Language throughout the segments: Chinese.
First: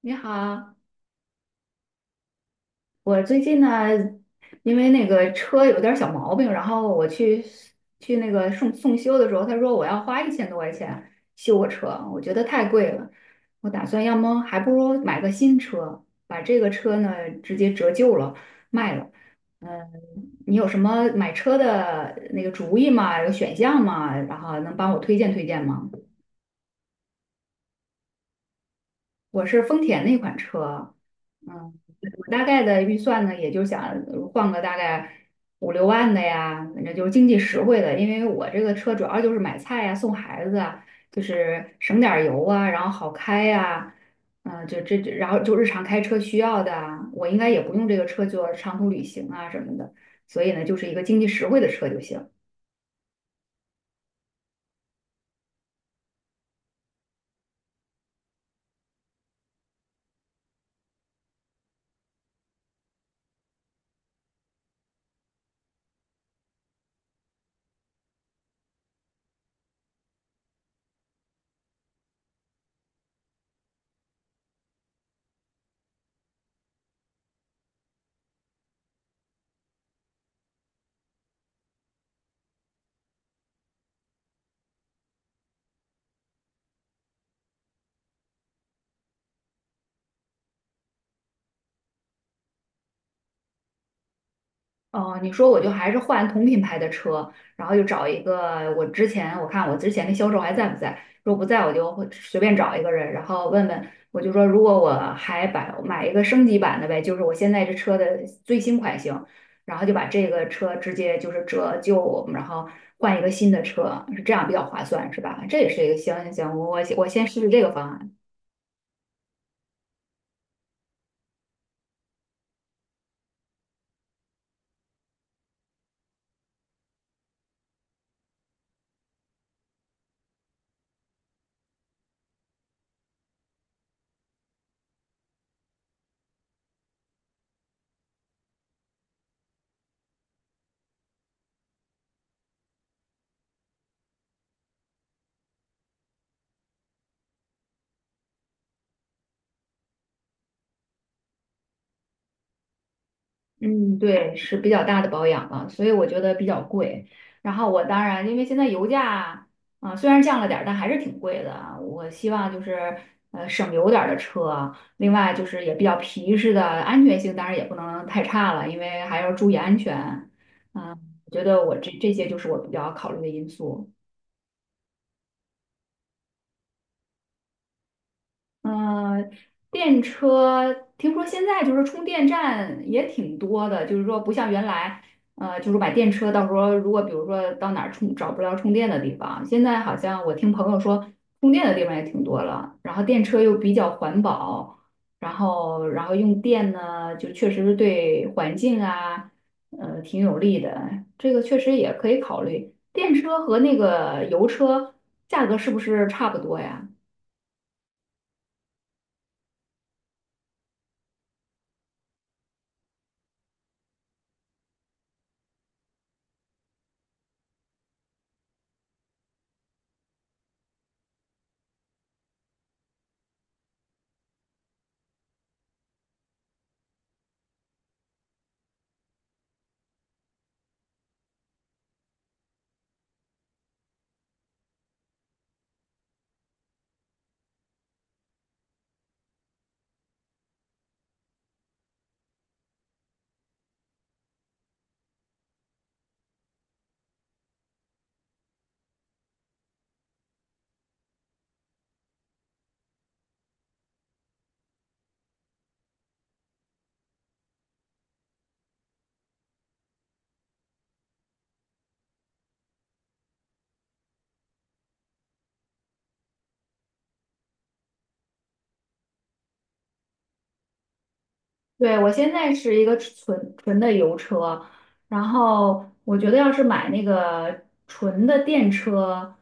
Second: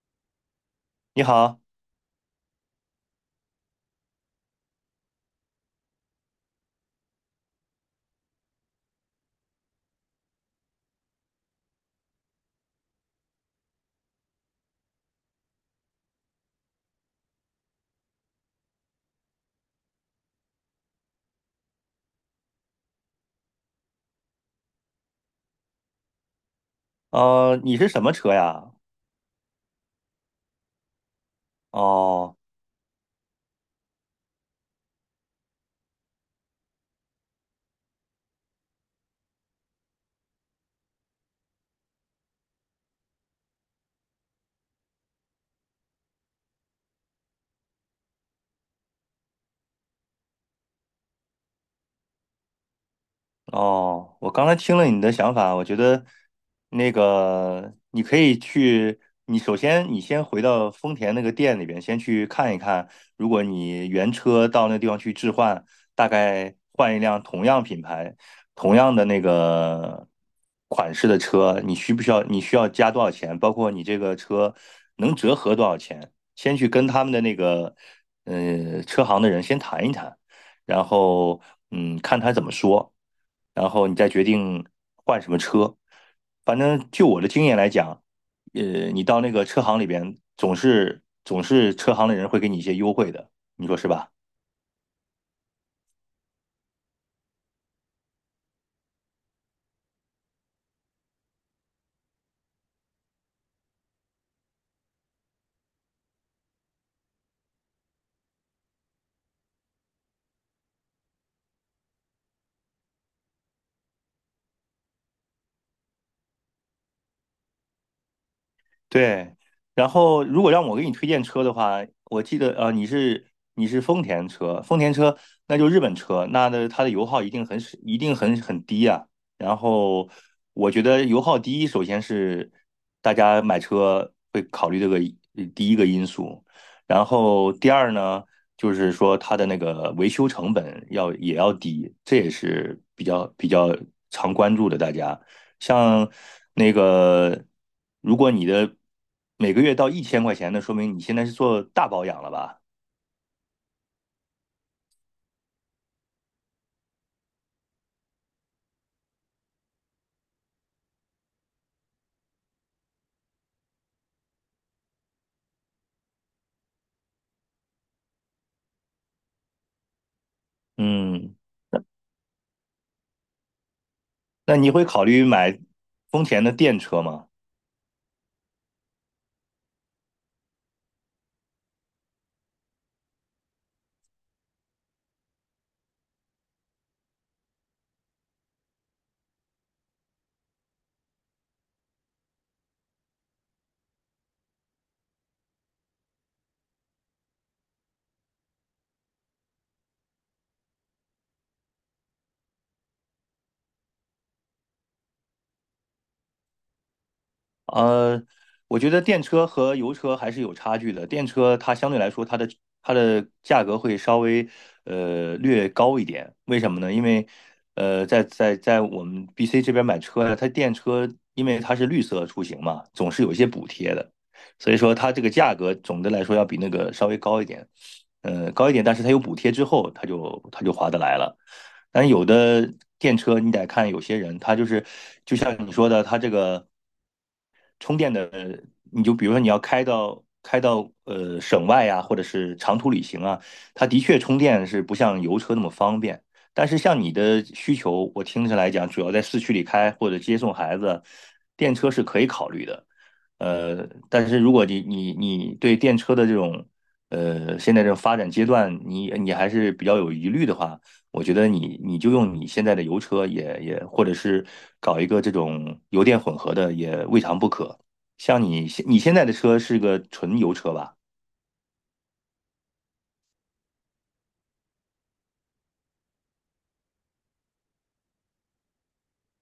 你好，你好，我最近呢，因为那个车有点儿小毛病，然后我去那个送修的时候，他说我要花一千多块钱修我车，我觉得太贵了，我打算要么还不如买个新车，把这个车呢直接折旧了卖了。嗯，你有什么买车的那个主意吗？有选项吗？然后能帮我推荐推荐吗？你是什么车呀？我是丰田那款车，嗯，我哦，大概的预算呢，也就想换个大概五六万的呀，反正就是经济实惠的，因为我这个车主要就是买菜呀、送孩子啊，就是省点儿油啊，然后好开呀、这然后就日常开车需要的啊，我应该也不用这个车做长途旅行啊什么的，所以呢，就是一个经济实惠的车就行。哦，我刚才听了你的想法，我觉得那个你可以去，你首先你先回到丰田那个店里边，先去看一看，如果你原车到那地方去置换，大概换一辆同样品牌、同样的那个款式的车，你需不需要？你需要加多少钱？包括你这个车能折合多少钱？先去跟他们的那个车行的人先谈一谈。然后嗯，看他怎么说，然后你再决定换什么车。反正就我的经验来讲，呃，你到那个车行里边，总是车行的人会给你一些优惠的，你说是吧？哦，你说我就还是换同品牌的车，然后就找一个我之前的销售还在不在，如果不在我就会随便找一个人，然后问问，我就说如果我还把买一个升级版的呗，就是我现在这车的最新款型，然后就把这个车直接就是折旧，然后换一个新的车，是这样比较划算是吧？这也是一个行行行，我先试试这个方案。对，然后如果让我给你推荐车的话，我记得你是丰田车，丰田车那就日本车，那的它的油耗一定很低啊。然后我觉得油耗低，首先是大家买车会考虑这个第一个因素，然后第二呢，就是说它的那个维修成本要也要低，这也是比较常关注的大家。像那个，如果你的每个月到一千块钱，那说明你现在是做大保养了吧？嗯，对，是比较大的保养了，所以我觉得比较贵。然后我当然，因为现在油价啊，虽然降了点儿但还是挺贵的啊。我希望就是省油点儿的车，另外就是也比较皮实的，安全性当然也不能太差了，因为还要注意安全。嗯，我嗯，觉得我这些就是我比较考虑的因素。那你会考虑买丰田的电车吗？嗯，电车听说现在就是充电站也挺多的，就是说不像原来，就是把电车，到时候如果比如说到哪儿充找不着充电的地方，现在好像我听朋友说充电的地方也挺多了，然后电车又比较环保，然后用电呢，就确实是对环境啊，挺有利的，这个确实也可以考虑。电车和那个油车价格是不是差不多呀？呃，我觉得电车和油车还是有差距的。电车它相对来说，它的价格会稍微略高一点。为什么呢？因为在我们 BC 这边买车呀，它电车因为它是绿色出行嘛，总是有一些补贴的，所以说它这个价格总的来说要比那个稍微高一点，高一点。但是它有补贴之后，它就划得来了。但有的电车你得看有些人，他就是就像你说的，他这个。充电的，你就比如说你要开到省外啊，或者是长途旅行啊，它的确充电是不像油车那么方便。但是像你的需求，我听起来讲，主要在市区里开或者接送孩子，电车是可以考虑的。但是如果你对电车的这种现在这种发展阶段，你还是比较有疑虑的话，我觉得你就用你现在的油车，或者是搞一个这种油电混合的也未尝不可。像你现在的车是个纯油车吧？对，我现在是一个纯的油车，然后我觉得要是买那个纯的电车，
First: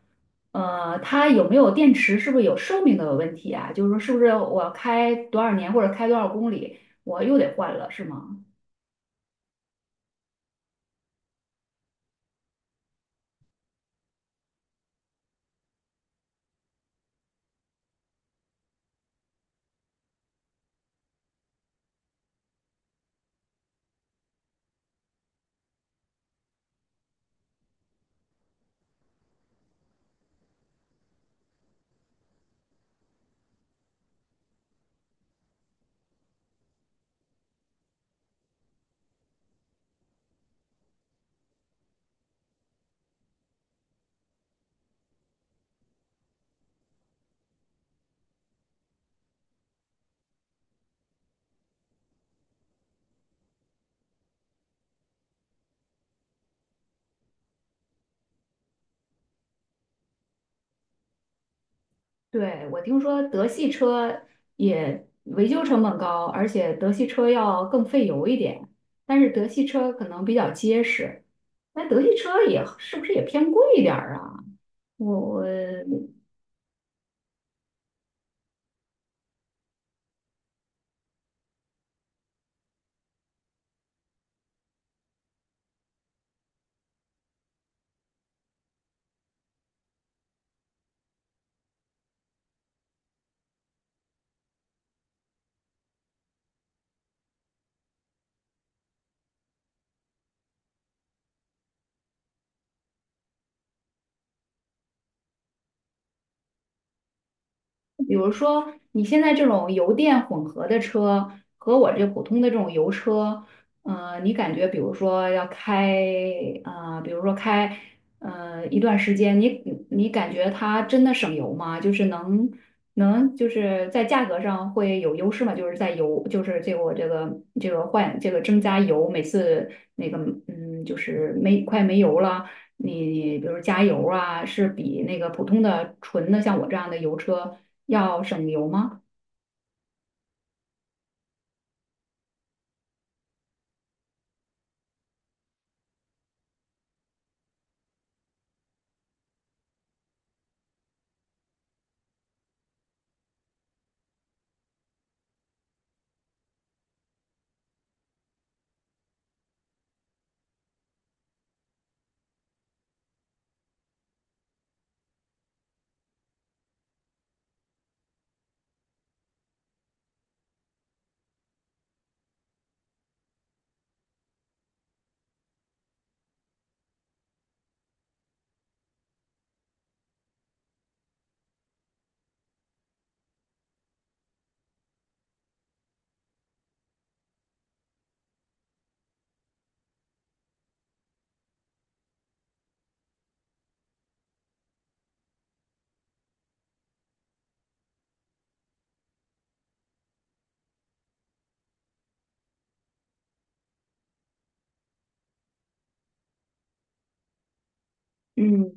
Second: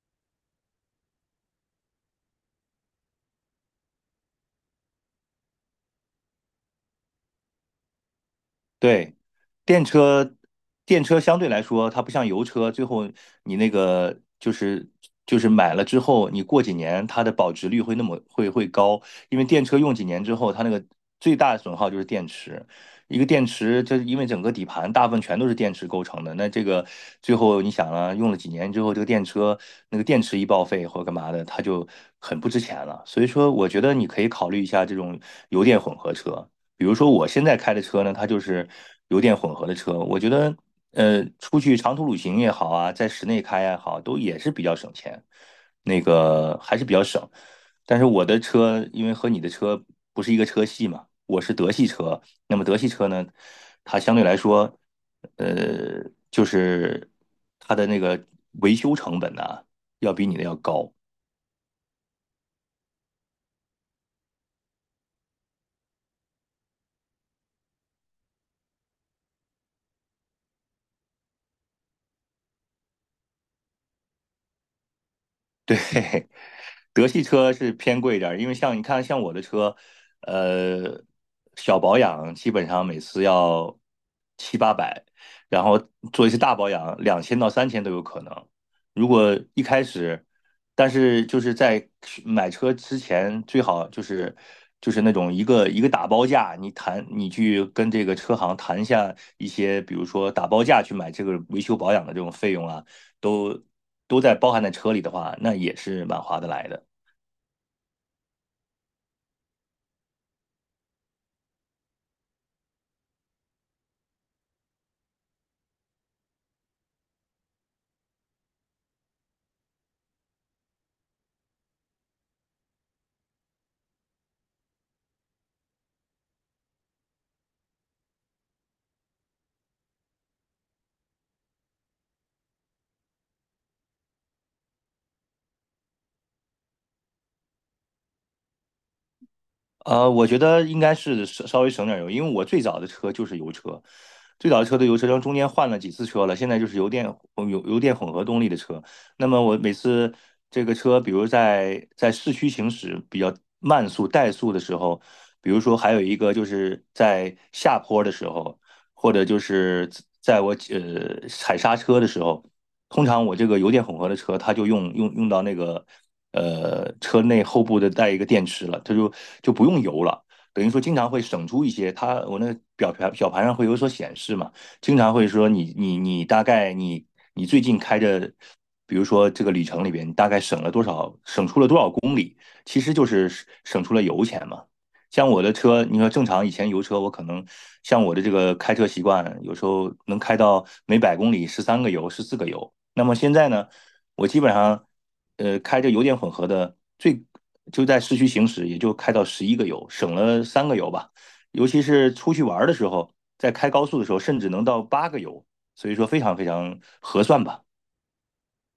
它有没有电池，是不是有寿命的问题啊？就是说，是不是我开多少年或者开多少公里，我又得换了，是吗？对，电车，电车相对来说，它不像油车，最后你那个就是买了之后，你过几年它的保值率会那么会高，因为电车用几年之后，它那个最大的损耗就是电池，一个电池就是因为整个底盘大部分全都是电池构成的，那这个最后你想啊，用了几年之后，这个电车那个电池一报废或者干嘛的，它就很不值钱了，所以说我觉得你可以考虑一下这种油电混合车。比如说我现在开的车呢，它就是油电混合的车，我觉得出去长途旅行也好啊，在室内开也好，都也是比较省钱，那个还是比较省。但是我的车因为和你的车不是一个车系嘛，我是德系车，那么德系车呢，它相对来说，呃，就是它的那个维修成本呢、要比你的要高。对，我听说德系车也维修成本高，而且德系车要更费油一点，但是德系车可能比较结实，那德系车也是不是也偏贵一点儿啊？我对，我。德系车是偏贵一点因为像你看，像我的车，呃，小保养基本上每次要七八百，然后做一些大保养，两千到三千都有可能。如果一开始，但是就是在买车之前，最好就是就是那种一个一个打包价，你谈你去跟这个车行谈一下一些，比如说打包价去买这个维修保养的这种费用啊，都都在包含在车里的话，那也是蛮划得来的。比如说，你现在这种油电混合的车和我这普通的这种油车，你感觉比如说要开，比如说开，一段时间，你感觉它真的省油吗？就是能就是在价格上会有优势吗？就是在油，就是这个我这个这个换这个增加油，每次那个就是没快没油了。你比如加油啊，是比那个普通的纯的像我这样的油车要省油吗？我觉得应该是稍稍微省点油，因为我最早的车就是油车，最早的车都油车，然后中间换了几次车了，现在就是油电混合动力的车。那么我每次这个车，比如在市区行驶比较慢速怠速的时候，比如说还有一个就是在下坡的时候，或者就是在我踩刹车的时候，通常我这个油电混合的车，它就用到那个。车内后部的带一个电池了，它就不用油了。等于说经常会省出一些，它我那个表盘上会有所显示嘛，经常会说你大概你最近开着，比如说这个里程，你大概省了多少，省出了多少公里，其实就是省出了油钱嘛。像我的车，你说正常以前油车，我可能像我的这个开车习惯，有时候能开到每百公里十三个油、十四个油。那么现在呢，我基本上开着油电混合的最就在市区行驶，也就开到十一个油，省了三个油吧。尤其是出去玩的时候，在开高速的时候，甚至能到八个油，所以说非常非常合算吧。嗯，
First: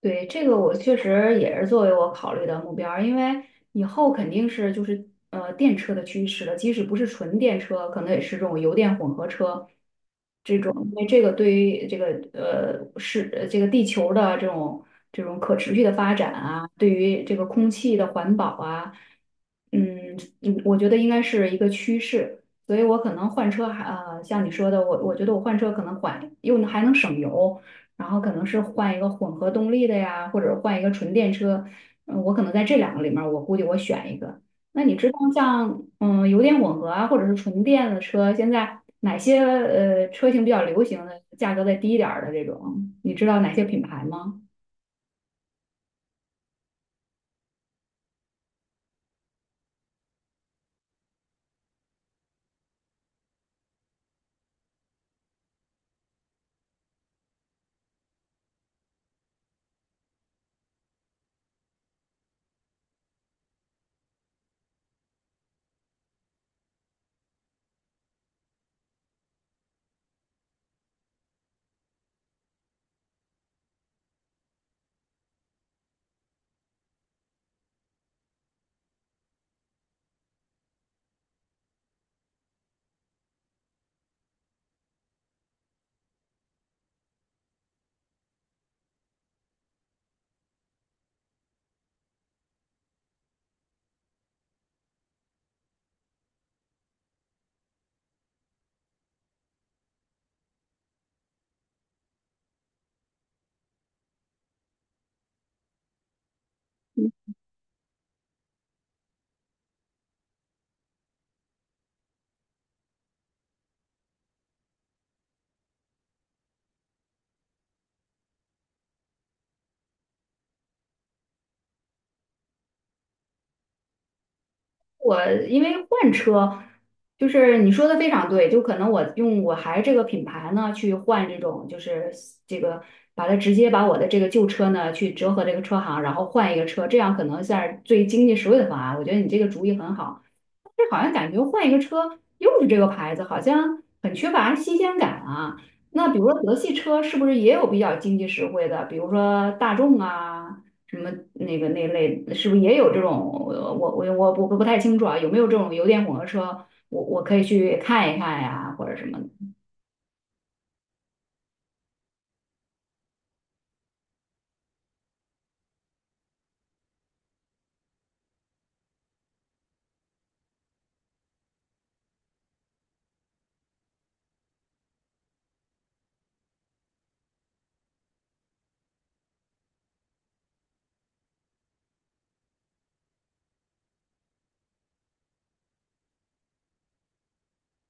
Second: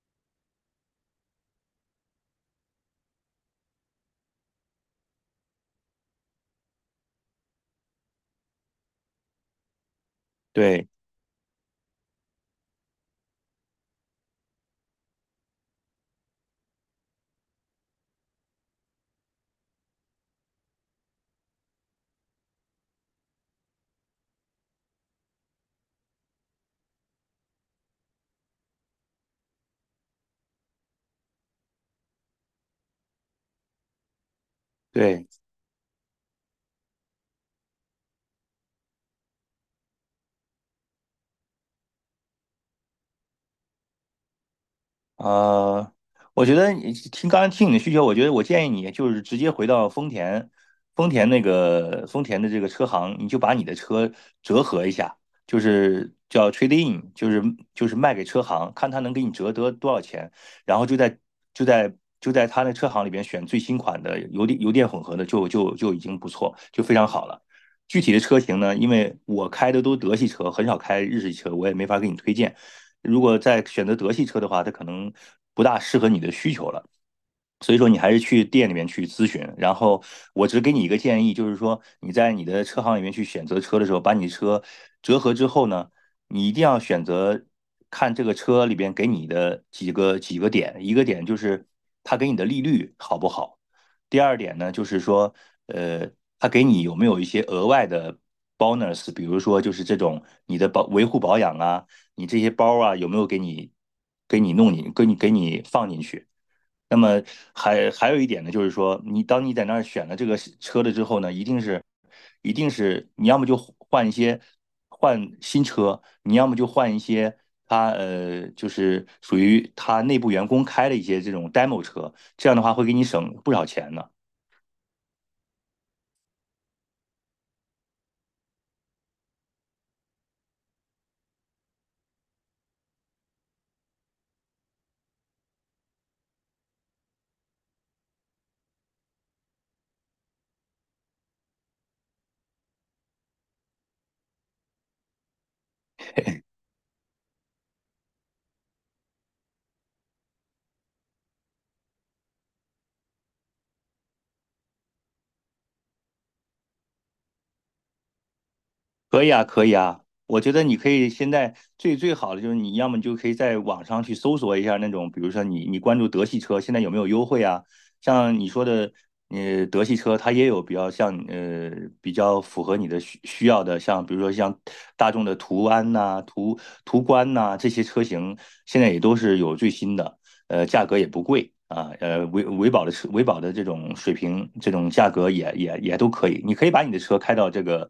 对，这个我确实也是作为我考虑的目标儿因为以后肯定是就是电车的趋势了，即使不是纯电车，可能也是这种油电混合车这种，对因为这个对于这个地球的这种可持续的发展啊，对于这个空气的环保啊，嗯嗯，我觉得应该是一个趋势，所以我可能换车还像你说的，我觉得我换车可能缓又还能省油。然后可能是换一个混合动力的呀，或者换一个纯电车。嗯，我可能在这两个里面儿我估计我选一个。那你知道对。像嗯油电混合啊，或者是纯电的车，现在哪些车型比较流行的，价格再低一点儿的这种，你知道哪些品牌吗？呃，我觉得你听刚才听你的需求，我觉得我建议你就是直接回到丰田，丰田那个丰田的这个车行，你就把你的车折合一下，就是叫 trade in，就是就是卖给车行，看他能给你折得多少钱，然后就在就在他那车行里边选最新款的油电混合的就已经不错，就非常好了。具体的车型呢，因为我开的都德系车，很少开日系车，我也没法给你推荐。如果再选择德系车的话，它可能不大适合你的需求了。所以说你还是去店里面去咨询，然后我只给你一个建议，就是说你在你的车行里面去选择车的时候，把你的车折合之后呢，你一定要选择看这个车里边给你的几个点，一个点就是它给你的利率好不好，第二点呢就是说，呃，它给你有没有一些额外的 bonus，比如说就是这种你的保维护保养啊，你这些包啊有没有给你给你弄你给你给你放进去。那么还有一点呢，就是说，你当你在那儿选了这个车了之后呢，一定是，一定是你要么就换一些换新车，你要么就换一些它就是属于它内部员工开的一些这种 demo 车，这样的话会给你省不少钱呢。我因为换车，就是你说的非常对，就可能我用我还这个品牌呢去换这种，就是这个把它直接把我的这个旧车呢去折合这个车行，然后换一个车，这样可能算是最经济实惠的方案。我觉得你这个主意很好。这好像感觉换一个车又是这个牌子，好像很缺乏新鲜感啊。那比如说德系车是不是也有比较经济实惠的？比如说大众啊，什么那个那类，是不是也有这种？我不太清楚啊，有没有这种油电混合车？我可以去看一看呀，或者什么可的。以啊，可以啊，我觉得你可以现在最最好的就是你要么就可以在网上去搜索一下那种，比如说你你关注德系车现在有没有优惠啊？像你说的，德系车它也有比较像比较符合你的需需要的，像比如说像大众的途安呐、途观呐、这些车型，现在也都是有最新的。价格也不贵啊，维维保的车，维保的这种水平，这种价格也都可以。你可以把你的车开到这个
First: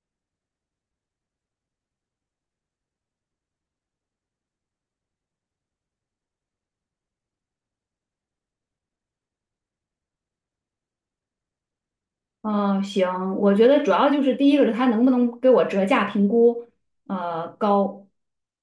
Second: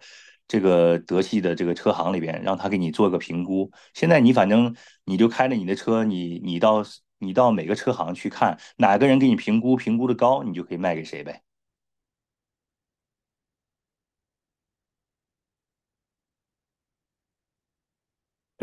这个德系的这个车行里边，让他给你做个评估。现在你反正你就开着你的车，你到每个车行去看，哪个人给你评估的高，你就可以卖给谁呗。嗯，行，我觉得主要就是第一个是他能不能给我折价评估，高，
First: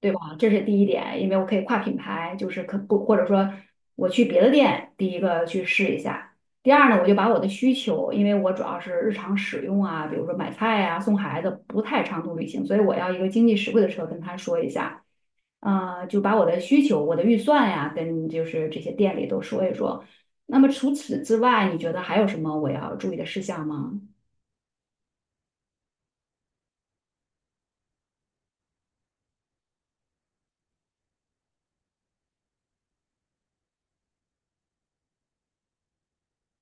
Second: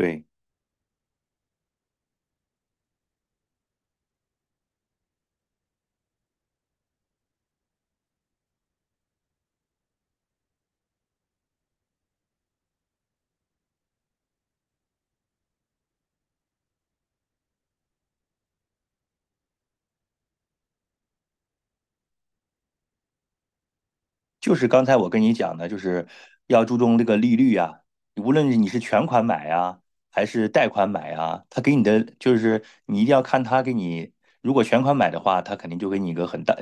对吧？这是第一点，因为我可以跨品牌，就是可不或者说我去别的店，第一个去试一下。第二呢，我就把我的需求，因为我主要是日常使用啊，比如说买菜啊、送孩子，不太长途旅行，所以我要一个经济实惠的车，跟他说一下，就把我的需求、我的预算呀，跟就是这些店里都说一说。那么除此之外，你觉得还有什么我要注意的事项吗？就是刚才我跟你讲的，就是要注重这个利率啊，无论你是全款买啊，还是贷款买啊，他给你的就是你一定要看他给你，如果全款买的话，他肯定就给你一个很大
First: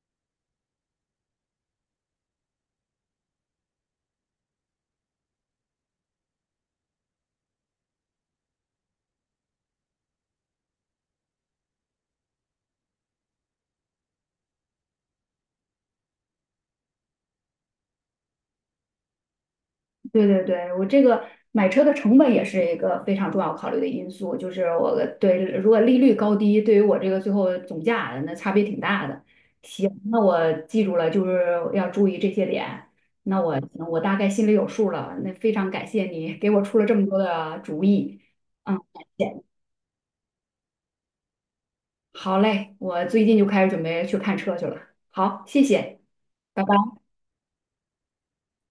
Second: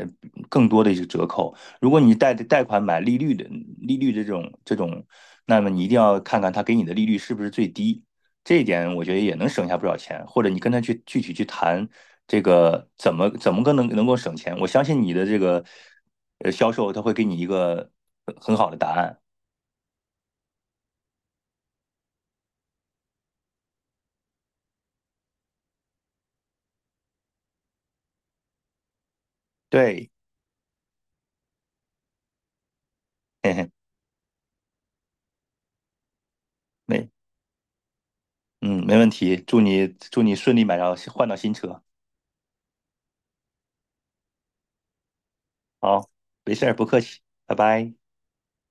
更多的一个折扣；如果你贷款买利率的这种这种，那么你一定要看看他给你的利率是不是最低。这一点我觉得也能省下不少钱，或者你跟他去具体去谈这个怎么个能够省钱，我相信你的这个销售他会给你一个很好的答案。对对对，我这个买车的成本也是一个非常重要考虑的因素，就是我的对如果利率高低，对于我这个最后总价那差别挺大的。行，对，那我记住了，就是要注意这些点。那嘿我嘿，我大概心里有数了。那非常感谢你给我出了这么没，多的主意。嗯，嗯，没感问题，谢祝你顺利买到换到新车，好嘞，我最近就开始准备去看车去了。好，谢谢，好，没拜事拜。儿，不客气，拜拜。